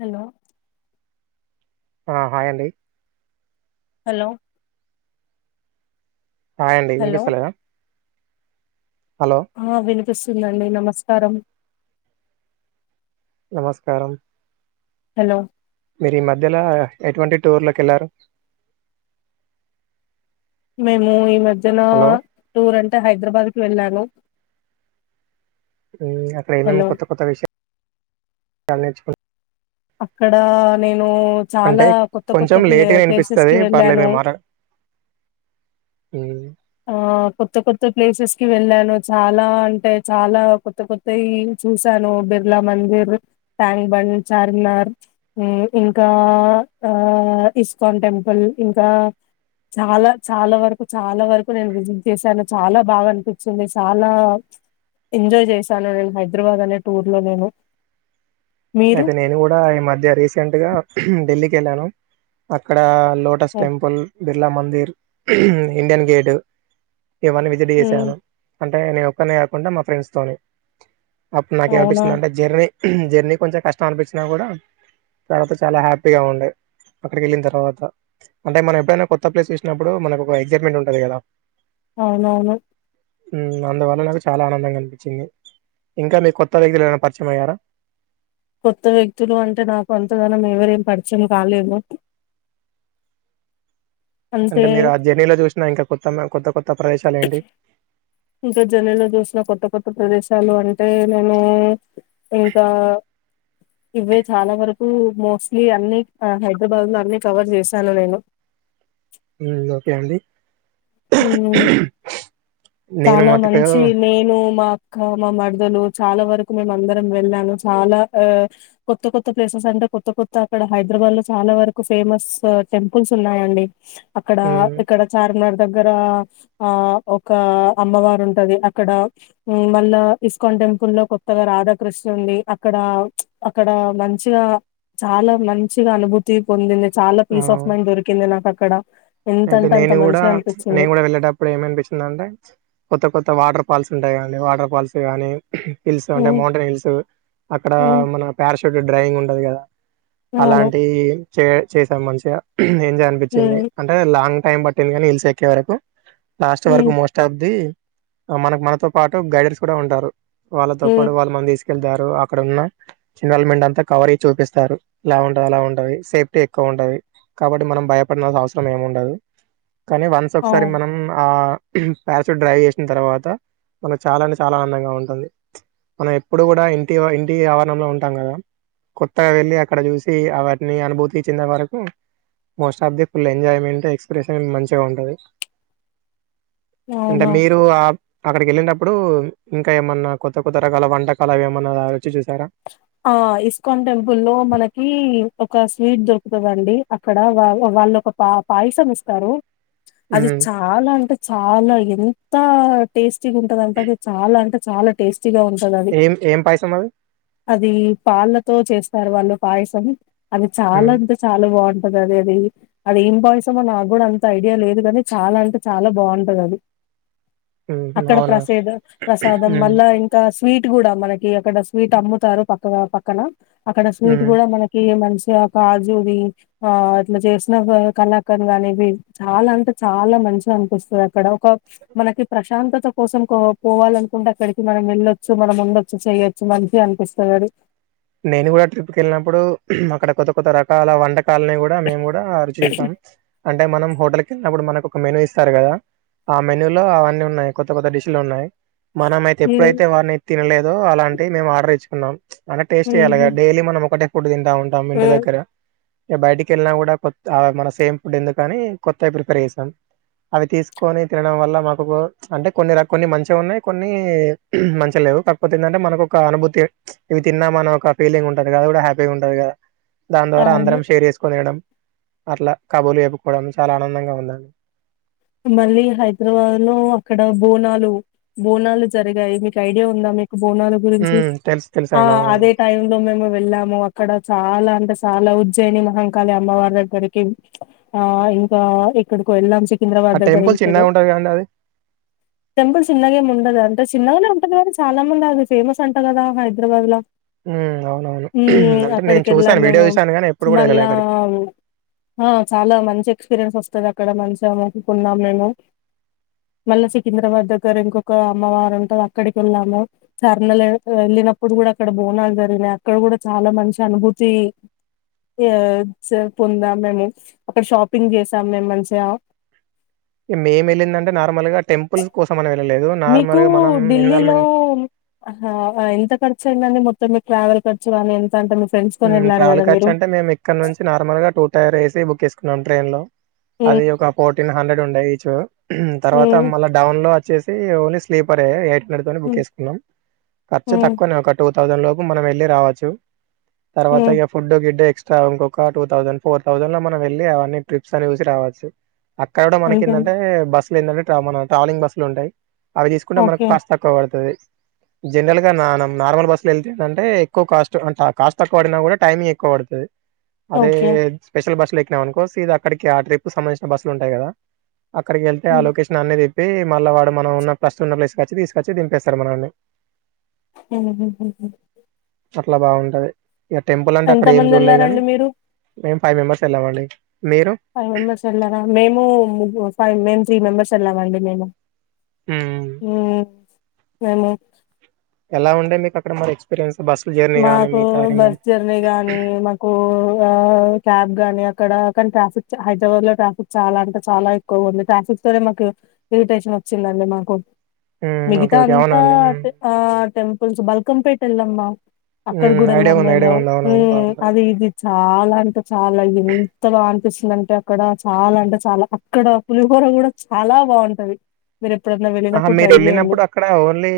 Hello ఆ hi అండి hello hi అండి హలో వినిపిస్తలేద ఆ వినిపి స్తుందండి నమస్కారం నమస్కారం హలో మీరు ఈ మధ్యలో ఎటువంటి టూర్లకి వెళ్లారు మేము ఈ మధ్ జన టూర్ అంటే హైదరాబాద్ వెళ్ళాను అక్కడ ఏమేం హలో కొత్త కొత్త విషయం చాలా నేర్చుకో అక్కడ నేను అంటే చాలా కొత్త కొత్త కొంచెం ప్లే లేట్గా ప్లేసెస్ కి వినిపిస్తుంది వెళ్ళాను పర్లేదే మాట్లాడు ఆ కొత్త కొత్త ప్లేసెస్ కి వెళ్ళాను చాలా అంటే చాలా కొత్త కొత్త చూసాను బిర్లా మందిర్ ట్యాంక్ బండ్ చార్మినార్ ఇంకా ఆ ఇస్కాన్ టెంపుల్ ఇంకా చాలా చాలా వరకు చాలా వరకు నేను విజిట్ చేశాను చాలా బాగా అనిపించింది చాలా ఎంజాయ్ చేశాను నేను హైదరాబాద్ అనే టూర్ లో నేను మీరు అయితే నేను కూడా ఈ మధ్య రీసెంట్ గా ఢిల్లీ కి కెళ్ళాను అక్కడ lotus temple Birla Mandir Indian gate ఇవన్ని విజిట్ హ్మ్. చేశాను అంటే నేను ఒక్కన్నే కాకుండా మా ఫ్రెండ్స్ తోని అప్పుడు అవునా నాకేమనిపిస్తుంది అంటే జర్నీ జన్ని కొంచెం కష్టం అనిపించినా కూడా తర్వాత, చాలా హ్యాపీగా ఉండే అక్కడికి వెళ్ళిన తర్వాత అంటే, మనం ఎప్పుడైనా కొత్త ప్లేస్ చూసినప్పుడు, మనకు ఒక ఎగ్సైట్మెంట్ ఉంటది కదా. అవునవును ఉం అందువల్ల నాకు చాలా ఆనందంగా అనిపించింది. ఇంకా మీ కొత్త దగ్గర పరిచయం అయ్యారా. కొత్త వ్యక్తులు అంటే నాకు అంతగానం ఎవరేం పరిచయం కాలేదు. అంటే మీరు ఆ జర్నీలో చూసిన ఇంకా కొత్త కొత్త కొత్త ప్రదేశ సాలేండి ఇంకా జన్నలో చూసిన కొత్త కొత్త ప్రదేశాలు అంటే నేను ఇంకా ఇవే చాలా వరకు మోస్ట్లీ అన్ని హైదరాబాద్ లో అన్ని కవర్ చేశాను నేను ఉం ఓకే అండి ఊ నేను చాలా మటుకు మంచి నేను మా మా మరదలు చాలా వరకు మేము అందరం వెళ్ళాను. చాలా ఆ కొత్త కొత్త ప్లేసెస్ అంటే కొత్త కొత్త అక్కడ హైదరాబాద్ లో, చాలా వరకు ఫేమస్ టెంపుల్స్ ఉన్నాయండి. అక్కడ హ్మ్. ఇక్కడ చార్మినార్ దగ్గర ఆ ఒక అమ్మవారు ఉంటది. అక్కడ మళ్ళా ఇస్కాన్ టెంపుల్ లో కొత్తగా రాధాకృష్ణ ఉంది. అక్కడ అక్కడ మంచిగా చాలా మంచిగా అనుభూతి పొందింది. చాలా పీస్ ఆఫ్ ఆహ్, మైండ్ దొరికింది నాకు క్కడ అయితే ఎంతంటే అంత నేను గూడా మంచిగా అనిపి నేను కూడా వెళ్ళేటప్పుడు ఏమనిపిస్తుంది అంటే కొత్త కొత్త వాట వాటర్ ఫాల్స్ ఉంటాయా అండి వాటర్ ఫాల్స్ కానీ హిల్స్ అంటే ఉమ్, మౌంటైన్ హిల్స్ అక్కడ ఉమ్, ఆ పారాస్ డ్రయింగ్ ఉండదు కదా అవును అలాంటి ఇ చే చేసాం మంచిగా ఏం చేలని అనిపిత్తుంది హ్మ్. లాంగ్ టైమ్ పట్టింది కానీ హిల్స్ ఎక్కే వరకు లాస్ట్ హ్మ్. వరకు మోస్ట్ ఆఫ్ ది మనకు మనతో పాటు గైడెర్స్ కూడా ఉంటారు వాళ్ళతో హ్మ్. పాటు మన తీసు వెళ్తారు అక్కడున్న చిలమెంట్ అంతా కవర్ అయి చూపిస్తారు. ఇలా ఉంటది. అలా ఉంటది. సేఫ్టీ ఎక్కువ ఉంటది. కాబట్టి మనం భయపడాల్సిన అవసరం సమయంముండదు. కానీ వన్స్ ఒకసారి అవును. మనం ఆ ప్యాస్ డ్రైవ్ చేసిన తర్వాత మనకు చాలా అంటే చాలా ఆనందంగా ఉంటుంది, మనం ఎప్పుడు కూడా ఇంటి ఇంటి ఆవరణంలో ఉంటాం కదా, కొత్తగా వెళ్ళి అక్కడ చూసి అటిని అనుభూతి ఇచ్చిన వరకు most of the full enjoyment expression మంచిగా ఉంటది. అంటే అవును. మీరు ఆ అక్కడికి వెళ్ళినప్పుడు, ఇంకా ఏమన్నా కొత్త కొత్త రకాల వంటకాలవి ఏమన్నా రుచి చూసారా? ఆ ఇస్కాన్ టెంపుల్ లో మనకి ఒక స్వీట్ దొరుకుతందండి. అక్కడ వా వాళ్ళు ఒక పా పాయసం ఇస్తారు. అది హ్మ్ చాలా అంటే చాలా ఎంత తా టేస్ట్ టిగా ఉంటదంట అది చాలా అంటే చాలా టేస్ట్ ఏం ఏం పైసా మది అది పాళ్ళతో చేస్తారు వాళ్ళు పాయసం. అది చాలా హ్మ్ అంటె చాలా బాగుం అది అది అది ఏం పాయిసమో నాకు కూడా అంత ఐడియా లేదు కాని, చాలా అంటే చాలా బాగుంటది అది. హ్మ్ అక్కడ అవునా ప్రసేదు ప్రసాదం హ్మ్ మళ్ళ ఇంకా స్వీట్ గుడ మనకి అక్కడ వీటి అమ్ముతారు పక్కవ పక్కన అక్కడ స్వీట్ హ్మ్ కుడా మనకి, మంచి కాజుది ఆ ఇట్లా చేసిన ఒక కలాకండ్ కానివి చాలా అంటే చాలా మంచిగా అనిపిస్తుంది అక్కడ. ఒక మనకి ప్రశాంతత కోసం కో పోవాలనుకుంటే అక్కడికి మనం వెళ్ళొచ్చు మనం ఉండొచ్చు చెయొచ్చు. మంచిగ అనిపిస్తదది. నేను కూడా ట్రిప్కి వెళ్ళినప్పుడు, అక్కడ కొత్త కొత్త రకాల వంట కాలని కూడా మేము కూడా చేసాం అంటే మనం హోటల్ కెళ్ళినప్పుడు మనకు ఒక మెన్యూ ఇస్తారు కదా, ఆ మెన్యూలో అవన్నీ ఉన్నాయి, కొత్త కొత్త డిషలు ఉన్నాయి. మనం అయితే ఎప్పుడైతే హ్మ్ వాని తినలేదో, అలాంటి మేము ఆర్డర్ ఇచ్చుకున్నాం. టేస్ట్యాల గద హుహు. డైలీ మనం ఒకటె కుడు తిన్ టా ఉంటాం ఇంటి హ్మ్. దగ్గర టె బయటికి వెళ్ళినా కూడా కొత్ అ మన సేమ్ ఫుడ్ ఎందుకని కొత్తవి ప్రిపేర్ చేస్తాం, అవి తీసుకొని తినడం వల్ల మాకు అంటే కొన్ని ర కొన్ని మంచిగా ఉన్నాయి, కొన్ని మంచి లేవు. కాకపోతే ఏంటంటే మనకు ఒక అనుభూతి. తిన్నామన ఒక ఫీలింగ్ ఉంటంది కదా, అది కూడా హ్యాపీగా ఉంటుంది కదా. దాని ద్వారా అవును అందరం షేర్ చేసుకునేయడం అట్లా కబులు చెప్పుకోవడం చాలా ఆనందంగా ఉందండి. మళ్ళీ హైదరాబాద్ లో అక్కడ బోనాలు, బోనాలు జరిగే మీకు ఐడియా ఉందా మీకు బోనాల గురించి, ఉమ్ తెలుసు తెలుసు ఆ అండి అవునండి అదే టైమ్ లో మేము వెళ్ళాము. అక్కడ చాలా ఇంకా చాలా ఉజ్జయిని మహంకాళి అమ్మవారిగ్గరికి ఆ ఇంకా ఎక్కడికకో ఎల్లం సికింద్రాబాద్ ఆ దగ్గర టెంపుల్ ఇంకేదో చిన్నగా ఉంటది కదండి అది టెంపుల్ చిన్నగా ఏం ఉండదు ఆ చిన్నగానే ఉంటది కాదా చాలా మంది అది ఫేమస్ అంట కదా హైదరాబాద్ లా ఉమ్ అవునవును హు అంటే నేను అక్కడికి వెళ్ళాం చూసాను వీడియో మేము చూసాను కానీ ఎప్పుడు కూడా వెళ్ళలే మళ్ళా అక్కడికి ఆ చాలా మంచి ఎక్స్పీరియన్స్ వస్తుంది అక్కడ మంచా కున్నాం మేము మళ్ళా సికింద్రాబాద్ దగ్గర ఇంకొక అమ్మవారు ఉంటది అక్కడికి వెళ్ళాము సర్నలు వెళ్ళినప్పుడు కూడా అక్కడ బోనాలు జరిగినాయి అక్కడ కూడా చాలా మంచి అనుభూతి చా పొందాం మేము అక్కడ షాపింగ్ చేసాం మేము మంచిగా మేము వెళిందంటే నార్మల్ గా టెంపుల్స్ కోసం అనే మీకు ఢిల్లీలో ఎంత ఖర్చు అయిందండి మొత్తం మీకు ట్రావెల్ ఖర్చు కానీ ఎంత అంటే మీ ఫ్రెండ్స్ తోని వెళ్లారు ట్రావెల్ కదా ఖర్చ మీరు అంటే మేము ఇక్కడ నుంచి నార్మల్ గా టూ టైర్ ఏసి బుక్ చేసుకుం కున్నాం ట్రైన్లో హ్మ్ అది ఒక ఫోర్టీన్ హండ్రెడ్ ఉండె చా తర్వాత హ్మ్ మళ్ళా డవును లో వచ్చేసి ఓన్లీ స్లీపర్ ఎట్ నిన్నటి తోటి బుక్ హ్మ్ చేసుకున్నాం ఖర్చ హ్మ్ తక్కువనే ఒక టు థౌసండ్ లోపు మనం వెళ్ళి రావచ్చు తర్వాత హ్మ్ ఇగా ఫుడ్ గిడ్డు ఎక్స ఇంకొక టూ థౌసండ్ ఫోర్ థౌసండ్ లో మనం వెళ్ళి అవన్నీ ట్రిప్స్ అన్ని చూసి రావచ్చు అక్కడ కూడా మనకు అంతేనా ఏందంటే బస్సు అదేంటంటే మన ట్రావెలింగ్ బస్సులు ఉంటాయి అవి తీసుకుంటే మనకు ఓకే కాస్ట్ తక్కువ పడుతది జనరల్ గా నా నార్మల్ బస్సులు వెళ్తే ఏంది అంటే ఎక్కువ కాస్ట్ అంత కాస్ట్ తక్కువ పడినా కూడ టైంఎక్కువ పడుతుది అదే ఓకే స్పెషల్ బస్సు ల ఎక్కు అనుకో సిదా అక్కడికి ఆ ట్రిప్ కు సబంధించిన బస్సులు ఉంటాయి కదా అక్కడికి వెళ్తే ఆ హ్మ్ లోకేషన్ అనేది చెి మళ్ళ వాడు మనం ఉన్న ఫస్ట్ ఉన్న ప్లేస్ కి వచ్చి తీసుకొచ్చి దిపేస్తారు మనల్ని ఊ ఉహు అట్లా బాగుంటది ఇగా టెంపుల్ అంటే అక్కడ ఏం ఎంతమంది చూడలే గానీ వెళ్లారండి మీరు మేం ఫైవ్ మెంబర్స్ వెళ్ళామండి మీరు ఫైవ్ మెంబర్స్ వెళ్లారామేము ము ఫైవ్ మేము త్రి మెంబర్స్ వెళ్ళామండి మేము మ్మ్ హ్మ్ మెమో [unintelligible] ఎలా ఉండే మీకు అక్కడ మరి ఎక్స్పీరియన్స్ బస్సు జర్నీ గానీ మాకు మిగతా బస్ రిమైన్ జర్నీ గాని మాకు ఆ క్యాబ్ గాని అక్కడ కానీ ట్రాఫిక్ హైదరాబాద్ లో ట్రాఫిక్ చాలా అంటే చాలా ఎక్కువ ఉంది ట్రాఫిక్ తోనే మాకు ఇరిటేషన్ వచ్చిందండి. మాకు మ్మ్ ఓకే మిగతా ఓకే అవునా అంతా అండి మ్మ్ ఆ టెంప్ కొంచెం బల్క్పెట్ ఎల్లమ్మ అక్కడ మ్మ్ కూడా ఐడియా వెళ్ళాం ఉంది మేము ఐడియా ఉంది అవునవును బాగుంటది అది ఇదిచ్ చాలా [unintelligible] చాలా ఏంత బాగు అపిస్తుందంటే అక్కడ చాలా అంటే చాలా అక్కడ పులిహోర కూడా చాలా బాగుంటది. మీరు ఎప్పుడన్నా ఆ వెళ్ళినప్పుడు మీరు ట్రై చేయండి వెళ్ళినప్పుడు అక్కడ ఓన్లీ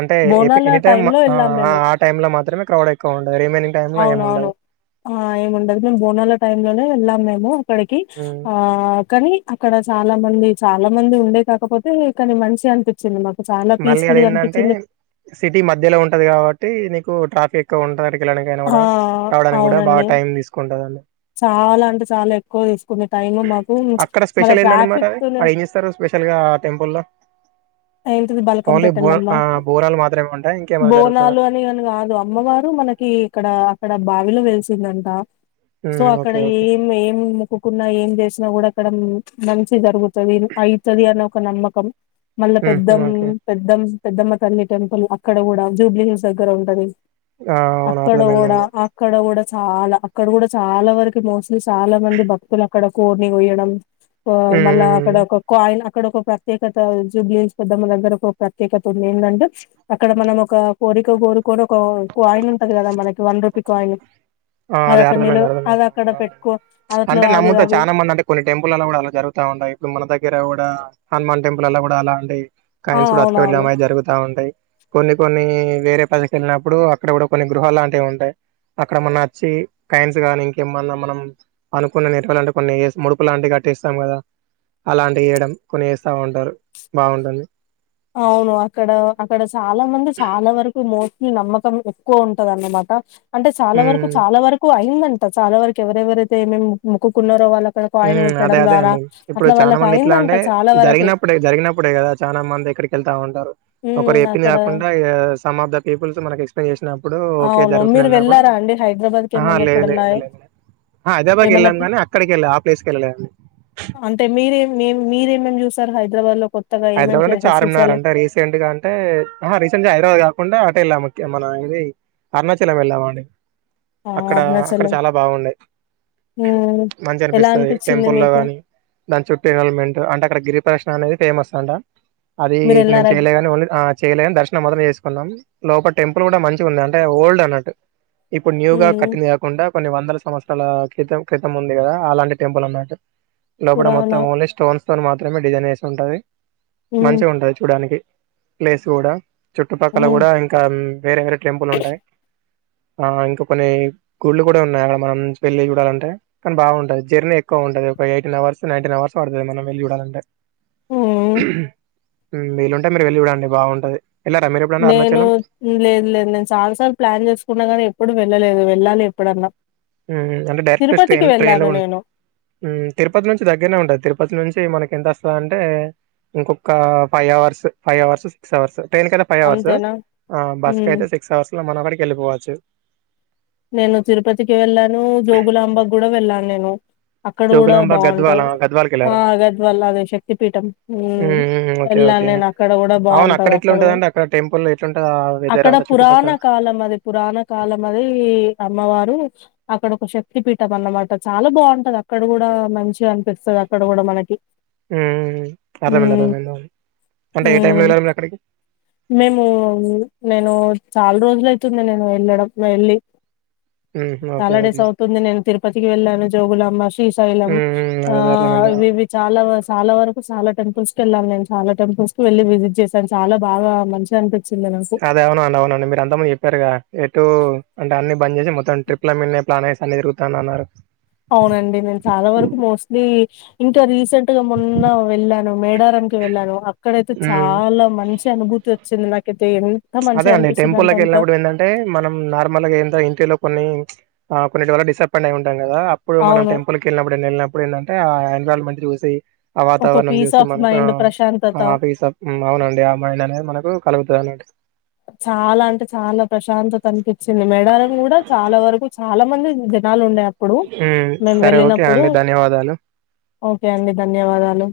అంటే బోనాల ఎనీ టైమ్ లో ఆ వెళ్ళాం మేము టైమ్ లో మాత్రమే క్రౌడ్ ఎక్కువ ఉంటది రిమైనింగ్ టైమ్ లో ఏమి అవునవును ఉండదు ఏముండదు మేమ బోనాల టై లోనే ఎల్లం మేము అక్కడకి మ్మ్ ఆ కానీ అక్కడ చాలా మంది చాలా మంది ఉండే కాకపోతే కానీ మంచిగా అనిపించింది. మాకు చాలా మళ్ళీ అది పీస్ఫుల్ గా ఏంటంటే అనిపించింది సిటీ మధ్యలో ఉంటది కాబట్టి నీక్ ట్రాఫిక్ ఏక్కువ ఉంటాదట వెళ్ళడానికికైనా ఆ కూడా రావడానికి కూడా బాగా అవునండి టైం తీసుకుంటందండి. చాలా అంటే చాలా ఎక్కువ తీసుకునే టైమ్ మాకు అక్కడ మళ్ళ స్పెషల్ ఏందండి మరి ట్రాఫిక్ అది తోనే అది ఏం చేస్తారు స్పెషల్ గా ఆ టెంపుల్ లో ఏంటిది బలకం ఓన్లీ బో పెటాఎల్లమ్మా ఆ బోనాలు మాత్రమే ఉంటాయి ఇంకేమైనా జరుగుతదా బోనాలు అని అని కాని కాదు అమ్మవారు మనకి ఇక్కడ అక్కడ బా వెల్ వెలసిదంటా సో మ్మ్ అక్కడ ఓకే ఓకే ఏం ఏం మొక్కుకున్నా ఏం చేసినా కూడా అక్కడ మంచి జరుగుతుంది. అయితది. అని ఒక నమ్మకం. మళ్ళా మ్మ్ పెద్దం ఓకే పెద్దం పెద్దమ కల్లి టెంపుల్ అక్కడ కూడా జూబ్లీ హిల్స్ దగ్గర ఉంటది. ఆ అవును అక్కడ ఓడ అర్థమైందండి అక్కడ కూడా చాలా అక్కడ కూడా చాలా వరకు మోస్ట్లీ చాలా మంది భక్తులు అక్కడ కోడ్ని కోయడం. మళ్ళా అక్కడ మ్మ్ ఒక కాయిన్ ఇక్కడ ఒక ప్రత్యేకత జుబ్లిన్స్ పెద్దామ్మ దగ్గర ఒక ప్రత్యేకత ఉంది. ఏందంటే అక్కడ మనం ఒక కోరిక కోరుకొని ఒక కాయిన్ ఉంటంది కదా మనకి వన్ రూపీ కాయిన్ ఆ అది అదే అక్కడ అర్థమైంది నిలవ అది అక్కడ అర్థమైంది పెట్టుకో అది అట్లా అంటే అది నమ్ముతా అది చాలా మంది అంటే కొన్ని టెంపుల్లా కూడా అలా జరుగుతా ఉంటాయి. ఇప్పుడు మన దగ్గర కూడా హనుమాన్ టెంపుల్ అలా కూడా అలా అంటియ్ ఆ కాయిన్స్ అవునవును పట్టుకుపోయి [unintelligible] జరుగుతా ఉంటాయి. కొన్ని కొన్ని వేరే పదిక వెళ్ళినప్పుడు అక్కడ కూడా కొన్ని గృహాలు లాంటివి ఉంటాయి అక్కడ మన్న కైన్స్ గానీ ఇంకేమన్నా మనం అనుకున్న నర్వలు అంటే కొన్ని ముడుపు లాంటివి కట్టటిేస్తాం కదా అలాంటివి వేయడం కొన్ని వేస్తా ఉంటారు బాగుంటుంది అవును అక్కడ అక్కడ చాలా మంది చాలా వరకు మో ఈ నమ్మకం ఎక్కువ ఉంటదన్నమాట అంటే చాలా వరకు హ్మ్ చాలా వరకు అయిందండి చాలా వరకు ఎవరెవరైతేమేమి మొక్కున్నారో వాళ్ళ అదే అదే అండి ఇప్పుడు చాలా వాళ్ళకి మంది ఇట్లా అయిందంట అంటే చాలా వరకి జరిగినప్పుడే జరిగినప్పుడే కదా చాలా మంది ఇక్కడికి వెళ్తాంటడి ఒకరు ఉమ్ ఎప్పిన అక్కడ కాకుండామ్ ఆఫ్ ద పీపుల్స్ మన ఎప్న్ చే ఓకే అవును మీరు జరుగుతున్నప్పుడు వెళ్ళారా అండి హైదరాబాద్ కి ఏమన్నా లేదు ఎప్పుడన్నా హైదరాబాద్ ఏమన్నా వెళ్ళాం ప్లే గానీ అక్కడికి వెళ్ళ ప్లేస్కి వెళ్ళలేదండి అంటే మీరే మే మీరేమ చూస్త ఇక్కడ హైదరాబాద్ లో కొత్తగా ఏమేం హైదరాబాద్ అంటే ప్లేసెస్ చార్మినార్ చూసారు అంటే రీసెంట్ గా అంటే రీసెంట్ గా హైదరాబాద్ కాకుడా ఎలా ముఖ్యమ నా ఇదది అరుణాచలం వెలా మనే ఆ అక్కడ అక్కడ అరుణాచలం చాలా బాగుండది ఉమ్ మంచి ఎలా అనిపిస్తుంది అనిపించింది టెంపుల్ లో మీకు కాగాని దాని చుట్టూ ఎన్వల్మెంట్ అంటే అక్కడ గిరి ప్రశన అనేది ఫేమస్ దాడా అది మీరు మేము ఎల్లారా చేయలేగాని ఓన్లీ చేయలేగాని దర్శనం మాొత్రం చేసుకున్నాం లోప టెంపుల్ కూడా మంచి ఉంది అంటే ఓల్డ్ అన్నట్టు ఇప్పుడు న్యూ గా ఉమ్ కట్టింది కాకుండా కొన్ని వందల సంవత్సరాల క్రితం క్రితం ఉంది కదా అలాంటి టెంపుల్ అన్నట్టు లోబడ పురాణ మొత్తం ఓన్లీ స్టోన్స్ తోని మాత్రమే డిజైన్ వేసి ఉంటుంది ఉమ్ మంచిగా ఉంటది చూడానికి లే్లేస్ కూడా చుట్టుపక్కల ఉమ్ కూడా ఇంకా వే టెంపులు ఉంటాయి ఆ ఇంకా కొన్ని గుళ్లు కూడా ఉన్నాయి అక్కడ మనం వెళ్లిి చూడాలంటే కానీ బాగుంటది జర్నీ ఎక్కువ ఉంటది ఒక ఎయిటీన్ అవర్స్ నైన్టీన్ అవర్స్ పడుతుంది మనం వెళ్ళి చూడాలంటే ఉమ్ వీళ్ళుంటే మీరు వెళ్లి చూడండి బాగుంటది ఎళ్ళారా మీరు ఎప్పుడైనా అరుణాచలం? నేను లేదు లేదు నేను చాలాసార్లు ప్లాన్ చేసుకున్నా కాగానీ ఎప్పుడు వెళ్ళలేదు ఎల్ాల ఎప్పుడన్నా ఉ అంటే డైరెక్ట్ తిరుపతికి స్టైన్ ట్రైన్ లో వెళ్ళాను ఉ నేను తిరుపతి నుంచి దగ్గరనే ఉంటది తిరుపతి నుంచి మనకి ఎంత వస్తుంద అంటే ఇంకొక five hours five hours six hours train కయితే ఫైవ్ అవర్స్ అంతేనా అ బస్ ఉమ్ కయితే సిక్స్ అవర్స్ లో మనం అక్కడికి వెళ్ళిపోవచ్చు నేను తిరుపతికి వెళ్ళాను జోగులాంబా కూడా వెళ్ళాను నేను అక్కడ కూడా జోగులాంబ గద్వాల బాగుంటది. గద్వాలకి ఆ వెళ్ళారా ఆగద్ వల్ల అది శక్తి పీఠం హ్మ్ హ్మ్ ఓకే వెళ్ళాను ఓకే నేను అక్కడ కూడా అవును బాగుంటది. ఎట్లా అక్కడ కూడ ఉంటదండి టెంపుల్ ఎట్లుంటది ఆ వెదర్ అక్కడ అంతా పురాణ చుట్టుపక్కల కాలం అది పురాణ కాలం అది. అమ్మవారు అక్కడ ఒక శక్తి పీఠం అన్నమాట చాలా బాగుంటది అక్కడ కూడా మంచిగ అనిపిస్తది అక్కడ కూడా మనకి. ఉ అర్థమైంది హ్మ్ అర్థమైంది అంటే ఏ టైమ్ లో హ్మ్ వెళ్ళారు మీరు అక్కడికి మేము నేను చాలా రోజులు అయితుంది నేను వెళ్ళడం వెళ్ళి హ్మ్ ఓకే హాలిడేస్ ఓకే అవుతుంది నేను తిరుపతికి వెళ్ళాను జోగులాంబా, శ్రీశైలం హ్మ్ హ్మ్. ఆ అదే అదే అర్థమైంది ఆ! అవి ఇవి చాలా చాలా వరకు చాలా టెంపుల్స్ కి వెళ్లాను నేను చాలా టెంపుల్స్ కి వెళ్ళి విజిట్ చేశాను చాలా బాగా మంచిగా అనిపి అదే అవునండి అవునండి మీరు అంతకుముందు చెప్పారుగా టూ అంటే అన్ని బంద్ చేసి మొత్తం ట్రిప్ అవునండి నేను చాలా వరకు మోస్ట్లీ ఇంకా రీస రీసెంట్ గా మొన్న వెళ్ళాను మేడారంకి వెళ్ళాను అక్కడైతే మ్మ్ చాలా మంచి అనుభూతి వ చికి [unintelligible] అదే అండి టెంపుల్ లోకి వెళ్ళినప్పుడు ఏంటంటే మనం నార్మల్ గా ఏంట ఇంటిలో కొన్ని ఆ కొన్నిటి వల్ల డిసప్పయింట్యయి ఉంటాం కదా కదా అప్పుడు మనం అవును. టెంపుల్కి వెళ్ళినప్పుడు వెళ్ళినప్పుడు ఏంటంటే ఆయ మంత్రి వసే [unintelligible] ఆ ఒక వాతావరణం పీస్ చూసి ఆఫ్ మనకు అ మైండ్ ప్రశాంతత. ఆఫీస్ అవునండి ఆ మేలు అనేది మనకు కలుగుతది అన్నట్టు చాలా అంటే చాలా ప్రశాంతత అనిపిచ్చింది. అ [unintelligible] జనాలు ఉండే అప్పుడు మ్మ్ మేము సరే ఓకే వెళ్ళినప్పుడు అండి ధన్యవాదాలు ఓకే అండి ధన్యవాదాలు